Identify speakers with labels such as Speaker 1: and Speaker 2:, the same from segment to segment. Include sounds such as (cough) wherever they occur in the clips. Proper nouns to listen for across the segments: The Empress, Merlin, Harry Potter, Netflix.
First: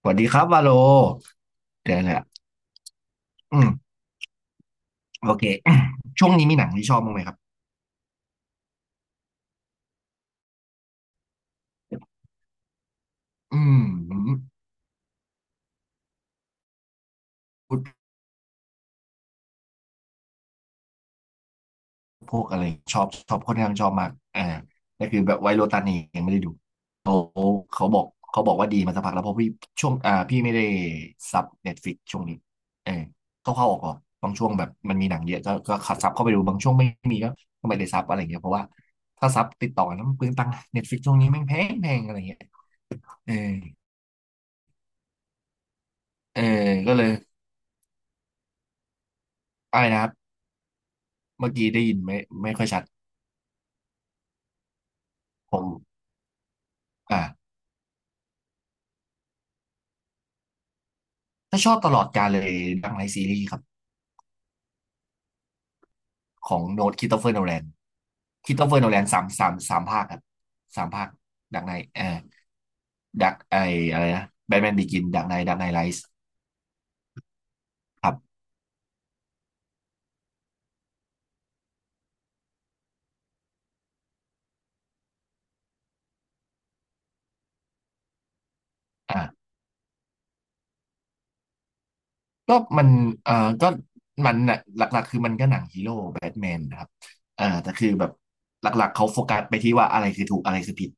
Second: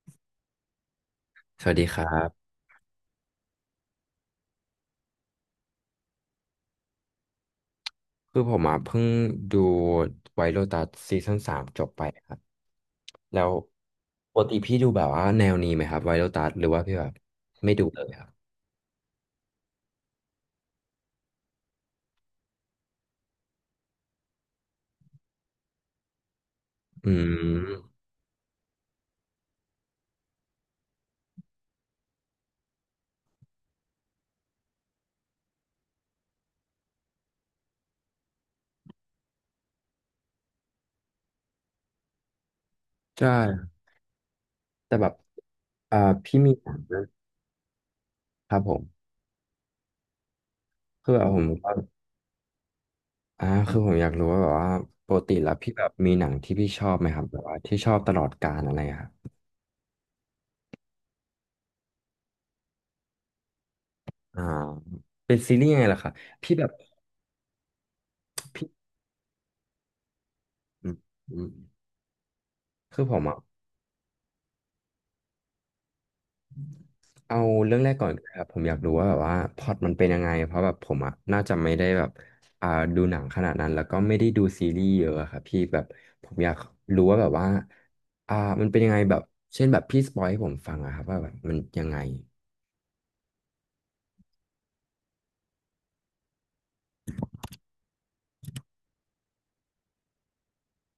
Speaker 1: สวัสดีครับวาโล
Speaker 2: สวัสดี
Speaker 1: เดี๋
Speaker 2: ค
Speaker 1: ยว
Speaker 2: รั
Speaker 1: น่
Speaker 2: บ
Speaker 1: อืมโอเค (clears throat) ช่วงนี้มีหนังที่ชอบบ้างไหมครับ
Speaker 2: คือผมอ่ะเพิ่งดูไวท์โ o ตัสซีซั่น 3จบไปครับแล้ว
Speaker 1: อื
Speaker 2: ปก
Speaker 1: ม
Speaker 2: ติพี่ดูแบบว่าแนวนี้ไหมครับไวท์โ o ตัสหรือว่าพี่แบบไม่
Speaker 1: พู
Speaker 2: ดูเล
Speaker 1: ด
Speaker 2: ยครับ
Speaker 1: พวกอะไรชอบค่อนข้างชอบมากแต่คือแบบไวโรตันนี่ยังไม่ได้ดู
Speaker 2: อื
Speaker 1: เขาเขา
Speaker 2: ม
Speaker 1: บอกเขาบอกว่าดีมาสักพักแล้วเพราะพี่ช่วงพี่ไม่ได้ซับเน็ตฟ i ิกช่วงนี้เออเข้าออกบางช่วงแบบมันมีหนังเยอะก็ขัดซับเข้าไปดูบางช่วงไม่มีก็ไม่ได้ซับอะไรอย่างเงี้ยเพราะว่าถ้าซับติดต่อกันแล้วมันเปลืองตังค์เน็ตฟลิกช่วงนี้แม่งแพงอะไรอย่างเงี้ย
Speaker 2: ใช
Speaker 1: เออ
Speaker 2: ่แต่แบบอ่าพี่
Speaker 1: อ
Speaker 2: มีถาม
Speaker 1: ก็เล
Speaker 2: นะ
Speaker 1: ย
Speaker 2: ครับผม
Speaker 1: อะไรนะครับ
Speaker 2: คือแบบผม
Speaker 1: เมื่อกี้
Speaker 2: ก็
Speaker 1: ได้ยินไม่ไม่ค่อยชัด
Speaker 2: คือผมอยากรู้ว่าแบบว่าปกติแล้
Speaker 1: ผ
Speaker 2: วพี่แบบ
Speaker 1: ม
Speaker 2: มีหนังที่พี่ชอบไหมค
Speaker 1: อ่า
Speaker 2: รับแบบว่าที่ชอบตลอดกาลอะไรอะครับ
Speaker 1: ถ้าชอบตลอดกาลเลยดังไลท์ซีรีส์ครับ
Speaker 2: อ่าเป็นซีรีส์ยังไงล่ะครับ
Speaker 1: ข
Speaker 2: พี่
Speaker 1: อง
Speaker 2: แบบ
Speaker 1: โนตคริสโตเฟอร์โนแลนคริสโต
Speaker 2: พี่
Speaker 1: เฟอร์โนแลนสามภาคครับสา
Speaker 2: อื
Speaker 1: ม
Speaker 2: ม
Speaker 1: ภาค
Speaker 2: อืม
Speaker 1: ดักไนเอ่อ
Speaker 2: คือผม
Speaker 1: ดัก
Speaker 2: อ่ะ
Speaker 1: ไออะไรนะแบทแมนบิกินดักไนไลท์
Speaker 2: เอาเรื่องแรก
Speaker 1: ค
Speaker 2: ก่อ
Speaker 1: รั
Speaker 2: น
Speaker 1: บ
Speaker 2: ครับผมอยากรู้ว่าแบบว่าพล็อตมันเป็นยังไงเพราะแบบผมอ่ะน่าจะไม่ได้แบบอ่าดูหนังขนาดนั้นแล้วก็ไม่ได้ดูซีรีส์เยอะอะครับพี่แบบผมอยากรู้ว่าแบบว่าอ่ามันเป็นยังไงแบบ
Speaker 1: อ่า
Speaker 2: เช่นแบบพี่สปอยให้ผมฟังอะครับว่าแบบมันยังไง
Speaker 1: ก็มันก็มันน่ะหลักๆคือมันก็หนังฮีโร่แบทแมนนะครับแต่คือแบบหลักๆเขาโฟกัสไปที่ว่าอะไรคือถูกอะไรคือผิด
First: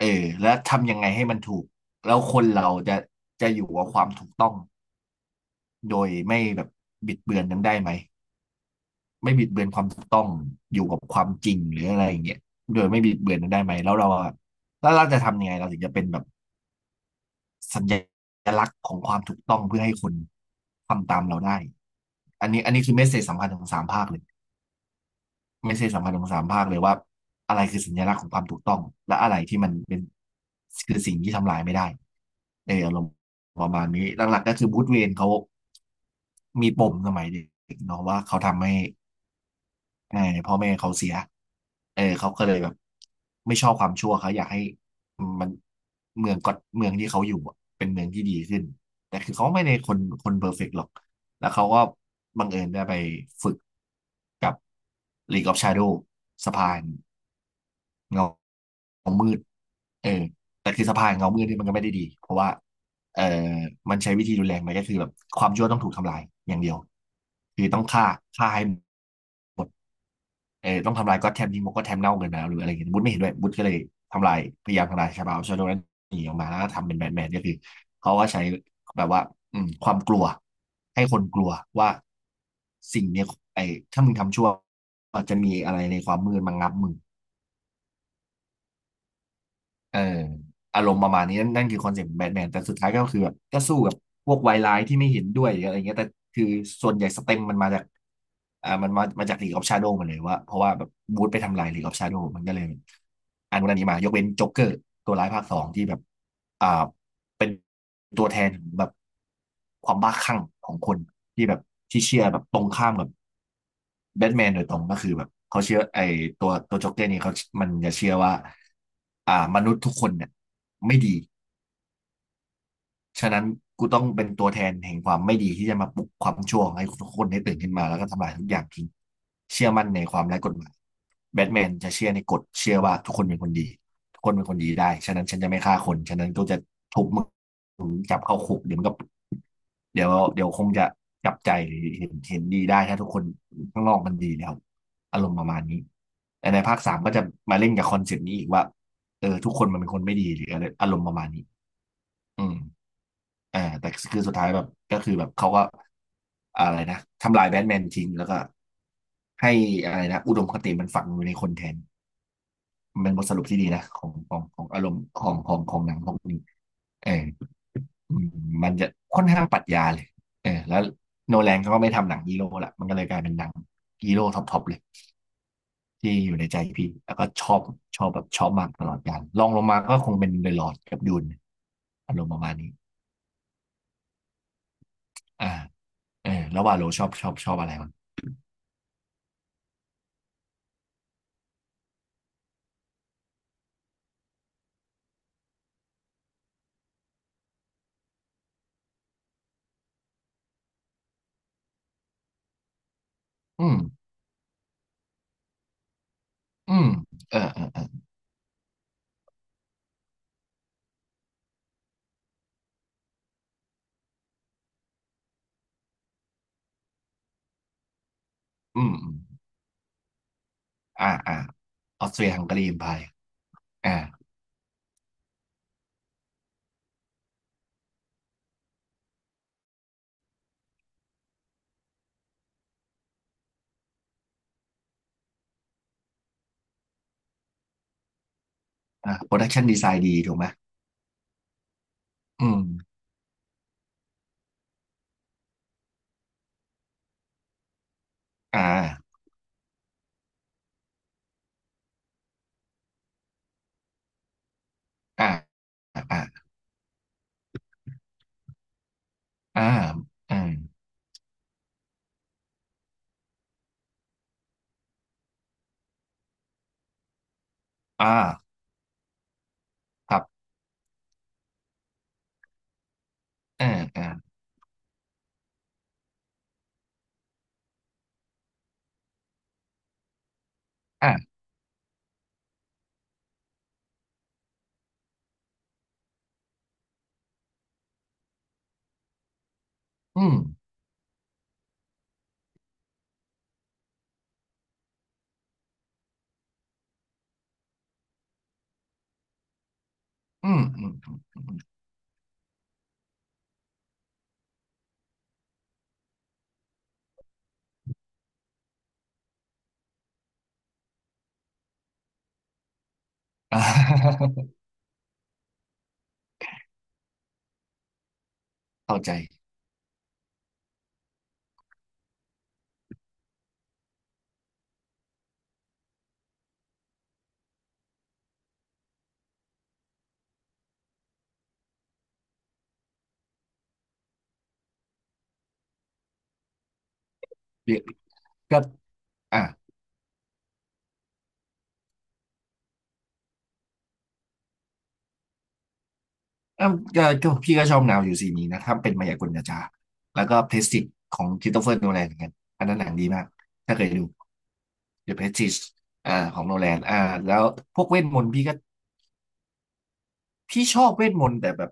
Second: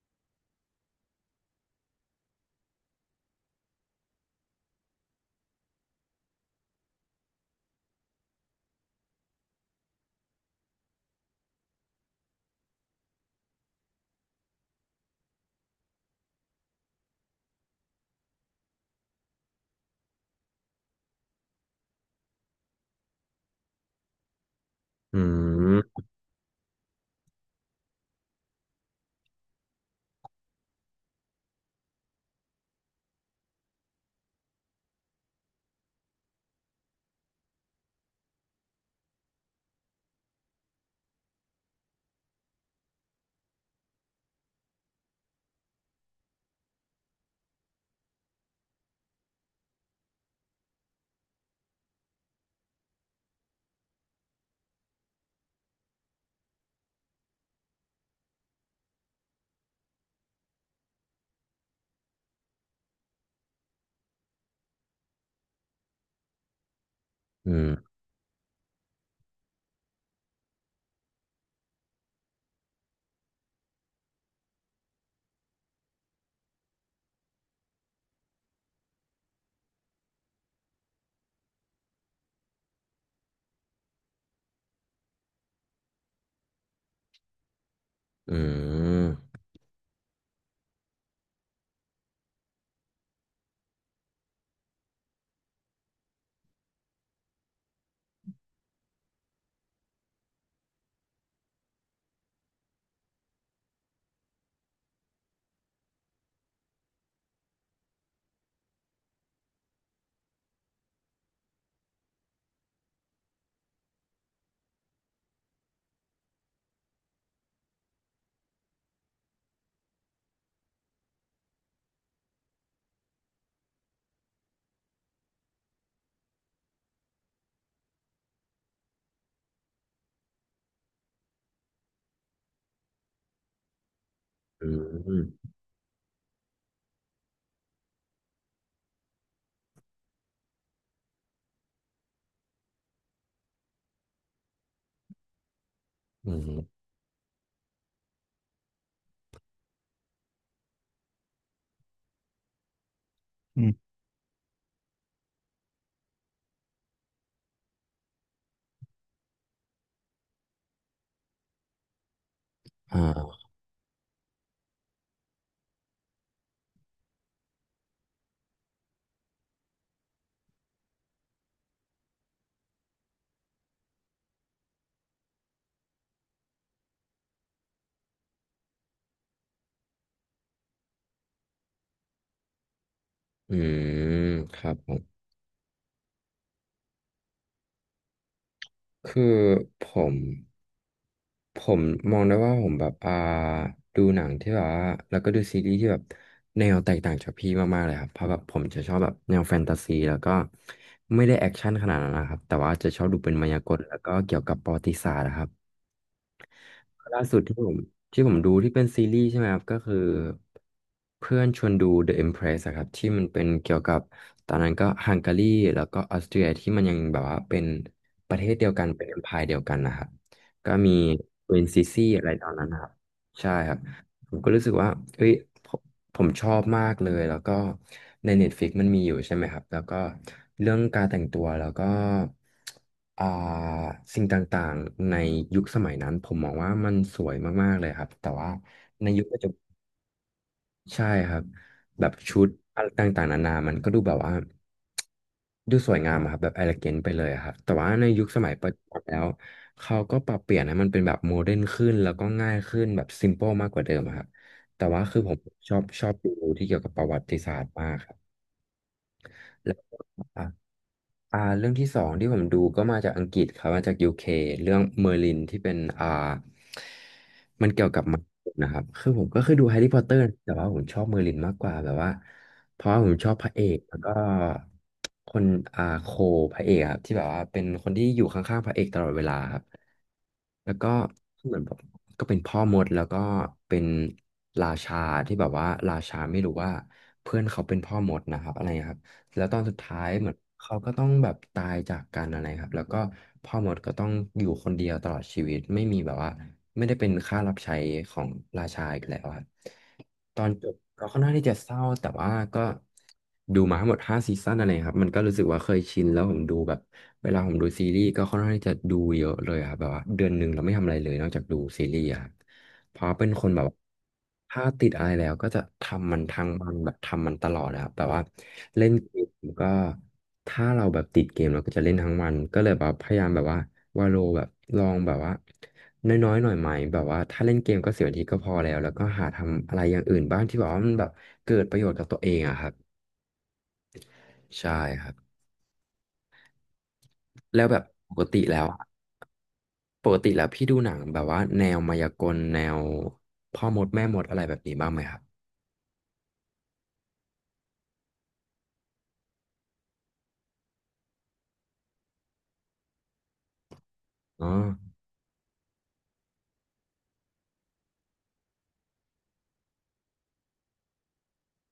Speaker 1: เออแล้วทำยังไงให้มันถูกแล้วคนเราจะอยู่กับความถูกต้อง โดยไม่แบบบิดเบือนนั้นได้ไหมไม่บิดเบือนความถูกต้องอยู่กับความจริงหรืออะไรอย่างเงี้ยโดยไม่บิดเบือนนั้นได้ไหมแล้วเราอะแล้วเราจะทำยังไงเราถึงจะเป็นแบบสัญลักษณ์ของความถูกต้องเพื่อให้คนทำตามเราได้อันนี้คือเมสเซจสำคัญของสามภาคเลย
Speaker 2: อื
Speaker 1: เมสเซจ
Speaker 2: ม
Speaker 1: สำคัญของสามภาคเลยว่าอะไรคือสัญลักษณ์ของความถูกต้องและอะไรที่มันเป็นคือสิ่งที่ทำลายไม่ได้เอออารมณ์ประมาณนี้หลักๆก็คือบูธเวนเขามีปมสมัยเด็กเนาะว่าเขาทำให้ เออพ่อแม่เขาเสียเออเขาก็เลยแบบไม่ชอบความชั่วเขาอยากให้มันเมืองก็เมืองที่เขาอยู่อะเป็นเมืองที่ดีขึ้นแต่คือเขาไม่ได้คนเพอร์เฟกต์หรอกแล้วเขาก็บังเอิญได้ไปฝึกกับ League of Shadow สะพานเงาเงามืดเออแต่คือสะพานเงามืดนี่มันก็ไม่ได้ดีเพราะว่าเออมันใช้วิธีรุนแรงไปก็คือแบบความชั่วต้องถูกทำลายอย่างเดียว
Speaker 2: อื
Speaker 1: คือ
Speaker 2: ม
Speaker 1: ต้องฆ่าฆ่าให้ เออต้องทำลายก็อตแทมทิ้งเก็อตแทมเน่าเกินไปแล้วหรืออะไรอย่างเงี้ยบุ๊ทไม่เห็นด้วยบุ๊ทก็เลยทำลายพยายามทำลายชาบาวชาโดนั้นหนีออกมาแล้วก็ทำเป็นแบทแมนก็คือเขาก็ใช้แบบว่าอืมความกลัวให้คนกลัวว่าสิ่งเนี้ยไอ้ถ้ามึงทำชั่วอาจจะมีอะไรในความมืดมางับมึง
Speaker 2: อืม
Speaker 1: เอออารมณ์ประมาณนี้นั่นคือคอนเซ็ปต์แบทแมนแต่สุดท้ายก็คือแบบก็สู้กับพวกวายร้ายที่ไม่เห็นด้วยหรืออะไรเงี้ยแต่คือส่วนใหญ่สเต็มมันมาจากอ่ามันมามาจากลีกออฟชาโดว์มาเลยว่าเพราะว่าแบบบูธไปทำลายลีกออฟชาโดว์มันก็เลยอันนู้นอันนี้มายกเว้นจ็อกเกอร์ตัวร้ายภาคสองที่แบบอ่า เป็นตัวแทนแบบความบ้าคลั่งของคนที่แบบที่เชื่อแบบตรงข้ามกับแบทแมนโดยตรงก็คือแบบเขาเชื่อไอ้ตัวโจ็อกเกอร์นี่เขามันจะเชื่อว่ามนุษย์ทุกคนเนี่ยไม่ดี ฉะนั้นกูต้องเป็นตัวแทนแห่งความไม่ดีที่จะมาปลุกความชั่วให้ทุกคนได้ตื่นขึ้นมาแล้วก็ทำลายทุกอย่างทิ้งเชื่อมั่นในความไร้กฎหมายแบทแมนจะเชื่อในกฎเชื่อว่าทุกคนเป็นคนดีทุกคนเป็นคน
Speaker 2: อื
Speaker 1: ดี
Speaker 2: ม
Speaker 1: ได้
Speaker 2: อื
Speaker 1: ฉะ
Speaker 2: ม
Speaker 1: นั้นฉันจะไม่ฆ่าคนฉะนั้นก็จะทุบมึงจับเข้าคุกเดี๋ยวเดี๋ยวคงจะจับใจเห็นดีได้ถ้าทุกคนข้างนอกมันดีแล้วอารมณ์ประมาณนี้
Speaker 2: อื
Speaker 1: แต่ใน
Speaker 2: ม
Speaker 1: ภาคสามก็จะมาเล่นกับคอนเซ็ปต์นี้อีกว่าเออทุกคนมันเป็นคนไม่ดีหรืออะไรอารมณ์ประมาณนี้อืม แต่คือสุดท้ายแบบก็คือแบบเขาก็อะไรนะทำลายแบทแมนทิ้งแล้วก็ให้อะไรนะอุดมคติมันฝังอยู่ในคนแทนมันเป็นบทส
Speaker 2: อ่า
Speaker 1: รุปที่ดีนะของอารมณ์ของหนังพวกนี้เอออืมมันจะค่อนข้างปรัชญาเลยแล้วโนแลนเขาก็ไม่ทำหนังฮีโร่ละมันก็เลยกลายเป็นหนังฮีโร่ท็อปๆเลยที่อยู่ในใจพี่แล้วก็ชอบมากตลอดกาลลองลงมาก็คงเป็นเดอะลอร์ดกับดูนอารมณ์ประมาณนี้
Speaker 2: อืมครับผม
Speaker 1: อ่าแล้วว่าโลชอบชอบอะไรวะ
Speaker 2: คือผม ผมมองได้ว่าผมแบบดูหนังที่แบบว่าแล้วก็ดูซีรีส์ที่แบบแนวแตกต่างจากพี่มากๆเลยครับเพราะแบบผมจะชอบแบบแนวแฟนตาซีแล้วก็ไม่ได้แอคชั่นขนาดนั้นนะครับแต่ว่าจะชอบดูเป็นมายา
Speaker 1: อื
Speaker 2: ก
Speaker 1: ม
Speaker 2: ลแล้วก็เกี่ยวกับประวัติศาสตร์นะครับ
Speaker 1: อืม
Speaker 2: ล่า
Speaker 1: เอ
Speaker 2: สุ
Speaker 1: อ
Speaker 2: ดที่
Speaker 1: เอ
Speaker 2: ผ
Speaker 1: อ
Speaker 2: ม
Speaker 1: เออ
Speaker 2: ที่ผมดูที่เป็นซีรีส์ใช่ไหมครับก็คือเพื่อนชวนดู The Empress อะครับที่มันเป็นเกี่ยวกับตอนนั้นก็ฮังการีแล้วก็ออสเตรียที่มันยังแบบว่าเป็นประเทศเดียวกั
Speaker 1: อื
Speaker 2: น
Speaker 1: ม
Speaker 2: เป็น
Speaker 1: อื
Speaker 2: e
Speaker 1: ม
Speaker 2: m ม i r e เดียวกันนะครับก็มี
Speaker 1: อ่าอ่า
Speaker 2: ควีนซิซี่
Speaker 1: ออสเต
Speaker 2: อะ
Speaker 1: รี
Speaker 2: ไร
Speaker 1: ยฮั
Speaker 2: ต
Speaker 1: ง
Speaker 2: อน
Speaker 1: การี
Speaker 2: นั้น
Speaker 1: อิม
Speaker 2: นะครับ
Speaker 1: พาย
Speaker 2: ใช่ครับ
Speaker 1: อ่า
Speaker 2: ผมก็รู้สึกว่าเฮ้ยผมผมชอบมากเลย แล้วก็ใน Netflix มันมีอยู่ใช่ไหมครับ แล้วก็เรื่องการแต่งตัว แล้วก็อ่าสิ่งต่างๆในยุคสมัยนั้น ผมมองว่ามันสวยมากๆเลยครับ แต่ว่าใน
Speaker 1: อ่า
Speaker 2: ยุค
Speaker 1: โปร
Speaker 2: ปัจ
Speaker 1: ดั
Speaker 2: จุ
Speaker 1: ก
Speaker 2: บั
Speaker 1: ชั
Speaker 2: น
Speaker 1: นดีไซน์ดีถูกไหม
Speaker 2: ใช่ครับแบบชุด
Speaker 1: อืม
Speaker 2: อะไรต่างๆนานามันก็ดูแบบว่าดูสวยงามอะครับแบบ e l เล g a น t ไปเลยอะครับแต่ว่าในยุคสมัย
Speaker 1: อ่า
Speaker 2: ปัจจุบันแล้วเขาก็ปรับเปลี่ยนให้มันเป็นแบบโมเดิร์นขึ้นแล้วก็ง่ายขึ้นแบบ s ิมอะครพบแต่ว่าคือผ
Speaker 1: อ่า
Speaker 2: มชอบ
Speaker 1: อ่า
Speaker 2: ดูที่เกี่ยวกับประวัติศาสตร์มากครับ
Speaker 1: อ่าอ่า
Speaker 2: อ่ะเรื่องที่สองที่ผมดูก็มาจากอังกฤษครับมาจากยูเคเรื่องเมอร์ลินที่เป็นมันเกี่ยวกับ
Speaker 1: อ่า
Speaker 2: มังกรนะครับคือผมก็เคยดูแฮร์รี่พอตเต
Speaker 1: ค
Speaker 2: อ
Speaker 1: รั
Speaker 2: ร์
Speaker 1: บ
Speaker 2: แต่ว่าผมชอบเมอร์ลินมากกว่าแบบว่าเพราะว่าผมชอบพระเอ
Speaker 1: อ่า
Speaker 2: กแล้ว
Speaker 1: อ่า
Speaker 2: ก็คนอ่าโคพระเอกครับที่แบบว่าเป็นคนที่อยู่ข้างๆพระเอกตลอดเวลาครับแล้วก็
Speaker 1: อ่า
Speaker 2: เหมือนแบบก็เป็นพ่อมดแล้วก็เป็นราชาที่แบบว่าราชาไม่รู้ว่าเพื่อนเขาเป็นพ่อมดนะครับอะไรครับ แล้วตอนสุดท้าย
Speaker 1: อื
Speaker 2: เหมือ
Speaker 1: ม
Speaker 2: นเขาก็ต้องแบบตายจากกันอะไรครับแล้วก็พ่อมดก็ต้องอยู่คนเดียวตลอดชีวิตไม่มีแบบว่าไม่ได้เป็นข้ารับใช้ของราชาอีกแล้วครับตอ
Speaker 1: อื
Speaker 2: น
Speaker 1: ม
Speaker 2: จบ
Speaker 1: อื
Speaker 2: ก็ค่อ
Speaker 1: ม
Speaker 2: นข้างที่จะเศร้าแต่ว่าก็ดูมาทั้งหมด5 ซีซั่นอะไรครับมันก็รู้สึกว่าเคยชินแล้วผมดูแบบเวลาผมดูซีรีส์ก็ค่อนข้างที่จะดูเยอะเลยครับแบบว่าเดือนหนึ่งเราไม่ทำอะไรเลยนอกจากดูซีรีส์อะครับ เพราะเป็นคน
Speaker 1: (laughs)
Speaker 2: แบ
Speaker 1: อ่า
Speaker 2: บถ้าติดอะไรแล้วก็จะทำมันทั้งวันแบบทำมันตลอดนะครับแบบว่าเล่
Speaker 1: (laughs)
Speaker 2: น
Speaker 1: เข้า
Speaker 2: เก
Speaker 1: ใจ
Speaker 2: มก็ถ้าเราแบบติดเกมเราก็จะเล่นทั้งวันก็เลยแบบพยายามแบบว่าวาโลแบบลองแบบว่าน้อยๆหน่อยไหมแบบว่าถ้าเล่นเกมก็10 นาทีก็พอแล้วแล้วก็หาทำอะไรอย่างอื่นบ้างที่แบบว่ามันแบบเกิดประโยชน์กับตัวเองอะครับใช่ครับแล้ว
Speaker 1: เดี๋
Speaker 2: แบ
Speaker 1: ย
Speaker 2: บ
Speaker 1: ว
Speaker 2: ปกติแล้
Speaker 1: ก็
Speaker 2: วอะ
Speaker 1: อ่า
Speaker 2: ปกติแล้วพี่ดูหนังแบบว่าแนวมายากลแนวพ่อมดแม่มดอะไรแบบนี้บ้างไหมครับ
Speaker 1: เอ้าก็พี่ก็ชอบแนวอยู่สีนี้นะถ้าเป็นมายากลจาๆแล้วก็เพรสติจของคริสโตเฟอร์โนแลนเหมือนกันอันนั้นหนังดีมากถ้าเคยดู
Speaker 2: อ๋อ
Speaker 1: The Prestige อ่าของโนแลนอ่าแล้วพวกเวทมนต์พี่ชอบเวทมนต์แต่แบบ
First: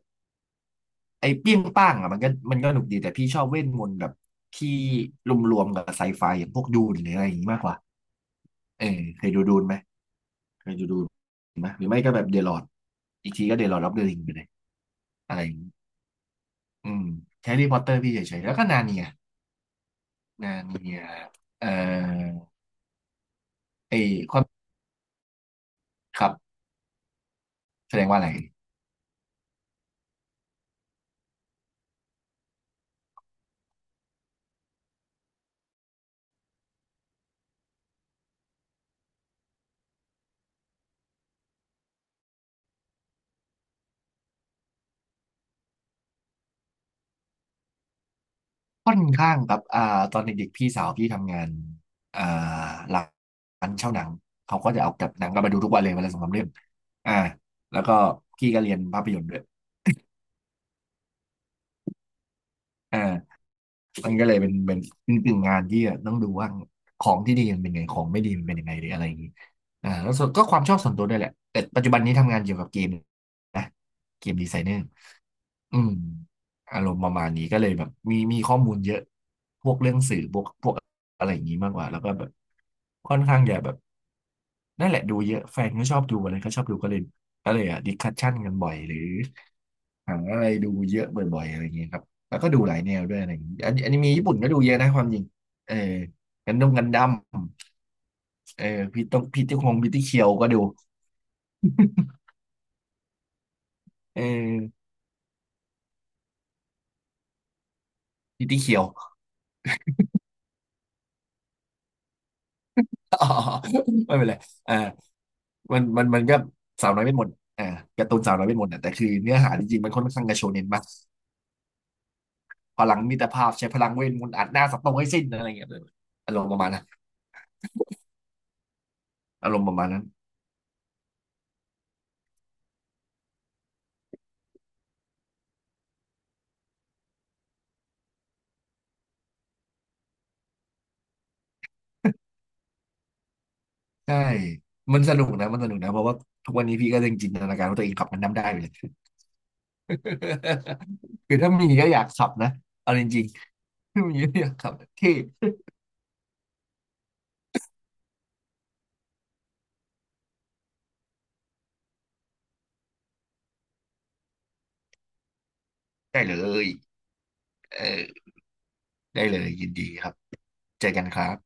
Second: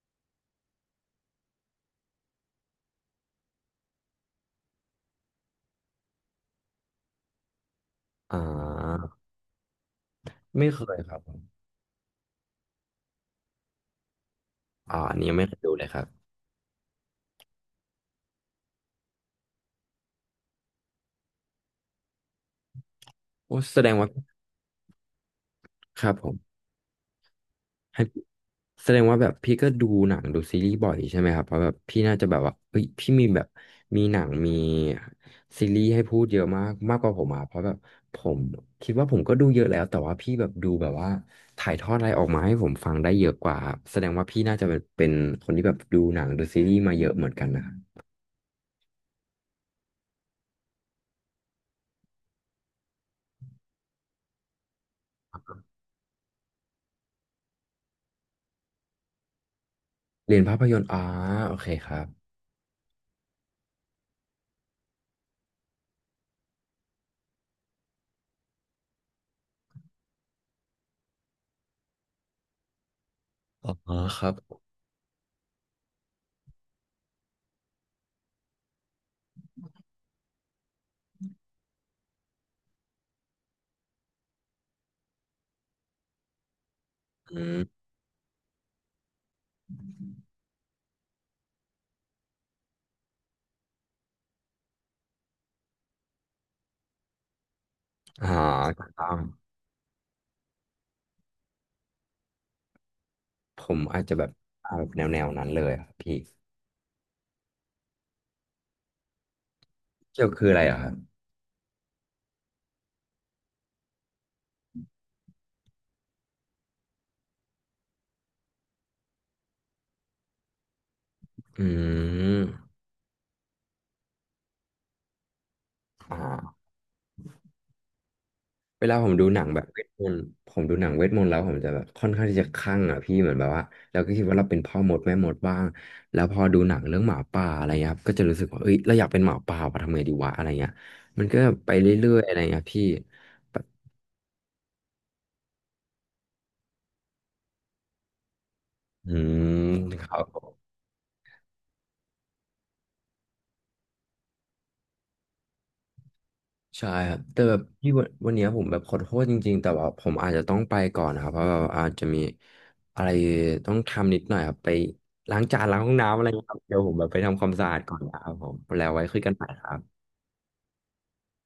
Speaker 1: ไอ้เปี้ยงป้างอ่ะมันก็หนุกดีแต่พี่ชอบเวทมนต์แบบที่รวมๆกับไซไฟอย่างพวกดูนหรืออะไรอย่างนี้มากกว่า
Speaker 2: อ่
Speaker 1: เออ
Speaker 2: า
Speaker 1: เคยดูดูนไหมเค
Speaker 2: ไม่
Speaker 1: ย
Speaker 2: เค
Speaker 1: ดู
Speaker 2: ย
Speaker 1: ดูน
Speaker 2: ครับผม
Speaker 1: ไหมหรือไม่ก็แบบเดลอดอีกทีก็เดลอดรับเดลิงไปเลย
Speaker 2: อ่าอันนี้
Speaker 1: อะ
Speaker 2: ยัง
Speaker 1: ไร
Speaker 2: ไม่
Speaker 1: อ
Speaker 2: เค
Speaker 1: ย่าง
Speaker 2: ย
Speaker 1: นี้
Speaker 2: ดูเลยครับ
Speaker 1: อืมแฮร์รี่พอตเตอร์พี่เฉยๆแล้วก็นาเนีย งานเมียเอ่อ
Speaker 2: โอ้แสดง
Speaker 1: ไอ
Speaker 2: ว่า
Speaker 1: ความ
Speaker 2: ครับ
Speaker 1: ค
Speaker 2: ผ
Speaker 1: รั
Speaker 2: ม
Speaker 1: บแสด
Speaker 2: ให้
Speaker 1: งว่าอะไร
Speaker 2: แสดงว่าแบบพี่ก็ดูหนังดูซีรีส์บ่อยใช่ไหมครับเพราะแบบพี่น่าจะแบบว่าเฮ้ยพี่มีแบบมีหนังมีซีรีส์ให้พูดเยอะมากมากกว่าผมอ่ะเพราะแบบผมคิดว่าผมก็ดูเยอะแล้วแต่ว่าพี่แบบดูแบบว่าถ่ายทอดอะไรออกมาให้ผมฟังได้เยอะกว่าครับแสดงว่าพี่น่าจะเป็นคนที่แบบดูหนังดูซีรีส์มาเยอะเหมือนกันนะครับ
Speaker 1: ค่อนข้างครับอ่าตอนเด็กๆพี่สาวพี่ทำงานอ่าร้านเช่าหนังเขาก็จะเอากับหนังก็มาดูทุกวันเลยวันละสองสามเรื่องอ่าแล้วก็พี่ก็เรียนภาพยนตร์ด้วย
Speaker 2: เรียนภาพยนตร์อ่าโอเคครับ
Speaker 1: อ่ามันก็เลยเป็นเป็นกึ่งงานที่ต้องดูว่าของที่ดีมันเป็นไงของไม่ดีมันเป็นยังไงหรืออะไรอย่างนี้อ่าแล้วส่วนก็ความชอบส่วนตัวด้วยแหละแต่ปัจจุบันนี้ทำงานเกี่ยวกับเกมนะ
Speaker 2: อ๋อค
Speaker 1: เก
Speaker 2: รับ
Speaker 1: มดีไซเนอร์ อืมอารมณ์ประมาณนี้ก็เลยแบบมีข้อมูลเยอะพวกเรื่องสื่อพวกอะไรอย่างนี้มากกว่าแล้วก็แบบค่อนข้างอย่าแบบนั่นแหละดูเยอะแฟนก็ชอบดูอะไรก็ชอบดูก็เลย
Speaker 2: อื
Speaker 1: ก็
Speaker 2: ม
Speaker 1: เลยอ่ะดิสคัชชั่นกันบ่อยหรือหาอะไรดูเยอะบ่อยๆอะไรอย่างเงี้ยครับแล้วก็ดูหลายแนวด้วยอะไรอย่างงี้อันนี้มีญี่ปุ่นก็ดูเยอะนะความจริงเออกันดงกันดั้ม
Speaker 2: อ่
Speaker 1: เออพี่ต้อง
Speaker 2: า
Speaker 1: พี่ที่คงพี่ที่เคียวก็ดู
Speaker 2: ผมอาจจะ
Speaker 1: เอ
Speaker 2: แบบเอา
Speaker 1: อ
Speaker 2: แนวนั้นเลยอะครับพี่
Speaker 1: พี่ที่เคียว
Speaker 2: เกี่ยวคืออะไรเหรอครับ
Speaker 1: (laughs) ไม่เป็นไร มันก็สาวน้อยเวทมนต์อ่าการ์ตูนสาวน้อยเวทมนต์อ่ะแต่คือเนื้อหาจริงๆมันค่อนข้างจะโชเน็นมาก
Speaker 2: อืม
Speaker 1: พลังมิตรภาพใช้พลังเวทมนต์อัดหน้าสัตว์ตรงให้สิ้นอะไรเงี้ยเลย
Speaker 2: อ
Speaker 1: อารมณ์ประ
Speaker 2: ่า
Speaker 1: มาณนั้น
Speaker 2: เวลาผมดูหนัง
Speaker 1: อาร
Speaker 2: แบ
Speaker 1: ม
Speaker 2: บ
Speaker 1: ณ์ประ
Speaker 2: เว
Speaker 1: มา
Speaker 2: ท
Speaker 1: ณ
Speaker 2: ม
Speaker 1: นั้น
Speaker 2: นต์ผมดูหนังเวทมนต์แล้วผมจะแบบค่อนข้างที่จะคลั่งอะพี่เหมือนแบบว่าเราก็คิดว่าเราเป็นพ่อมดแม่มดบ้างแล้วพอดูหนังเรื่องหมาป่าอะไรเงี้ยครับก็จะรู้สึกว่าเอ้ยเราอยากเป็นหมาป่าว่ะทำไงดีวะอะไรเงี้ยมันก็ไปเรื่อยๆอะไรเงี้ยพี่แบบ
Speaker 1: (laughs) ใช่มันสนุกนะเพราะว่าทุกวันนี้พี่ก็ยังจินตนาการว่าตัวเองขับมันน้ำได้อยู่เลย
Speaker 2: อืมครับ
Speaker 1: (laughs) คือถ้ามีก็อยากขับนะเอาจริงๆถ้ามีก็อยากขับเท่
Speaker 2: ใช่ครับแต่แบบพี่วันวันเนี้ยผมแบบขอโทษจริงๆแต่ว่าผมอาจจะต้องไปก่อนนะครับเพราะว่าอาจจะมีอะไรต้องทำนิดหน่อยครับไปล้างจานล้างห้องน้ำอะ
Speaker 1: ได้
Speaker 2: ไร
Speaker 1: เล
Speaker 2: เงี้ยครับ
Speaker 1: ย
Speaker 2: เดี๋ยวผมแบบไปทำความสะอา
Speaker 1: เอ
Speaker 2: ดก่อนนะ
Speaker 1: อ
Speaker 2: ครับผมแล้วไว้คุย
Speaker 1: ได้
Speaker 2: กัน
Speaker 1: เล
Speaker 2: ใหม่
Speaker 1: ย
Speaker 2: ค
Speaker 1: ยิน
Speaker 2: รับ
Speaker 1: ดีครับเจอกันครับ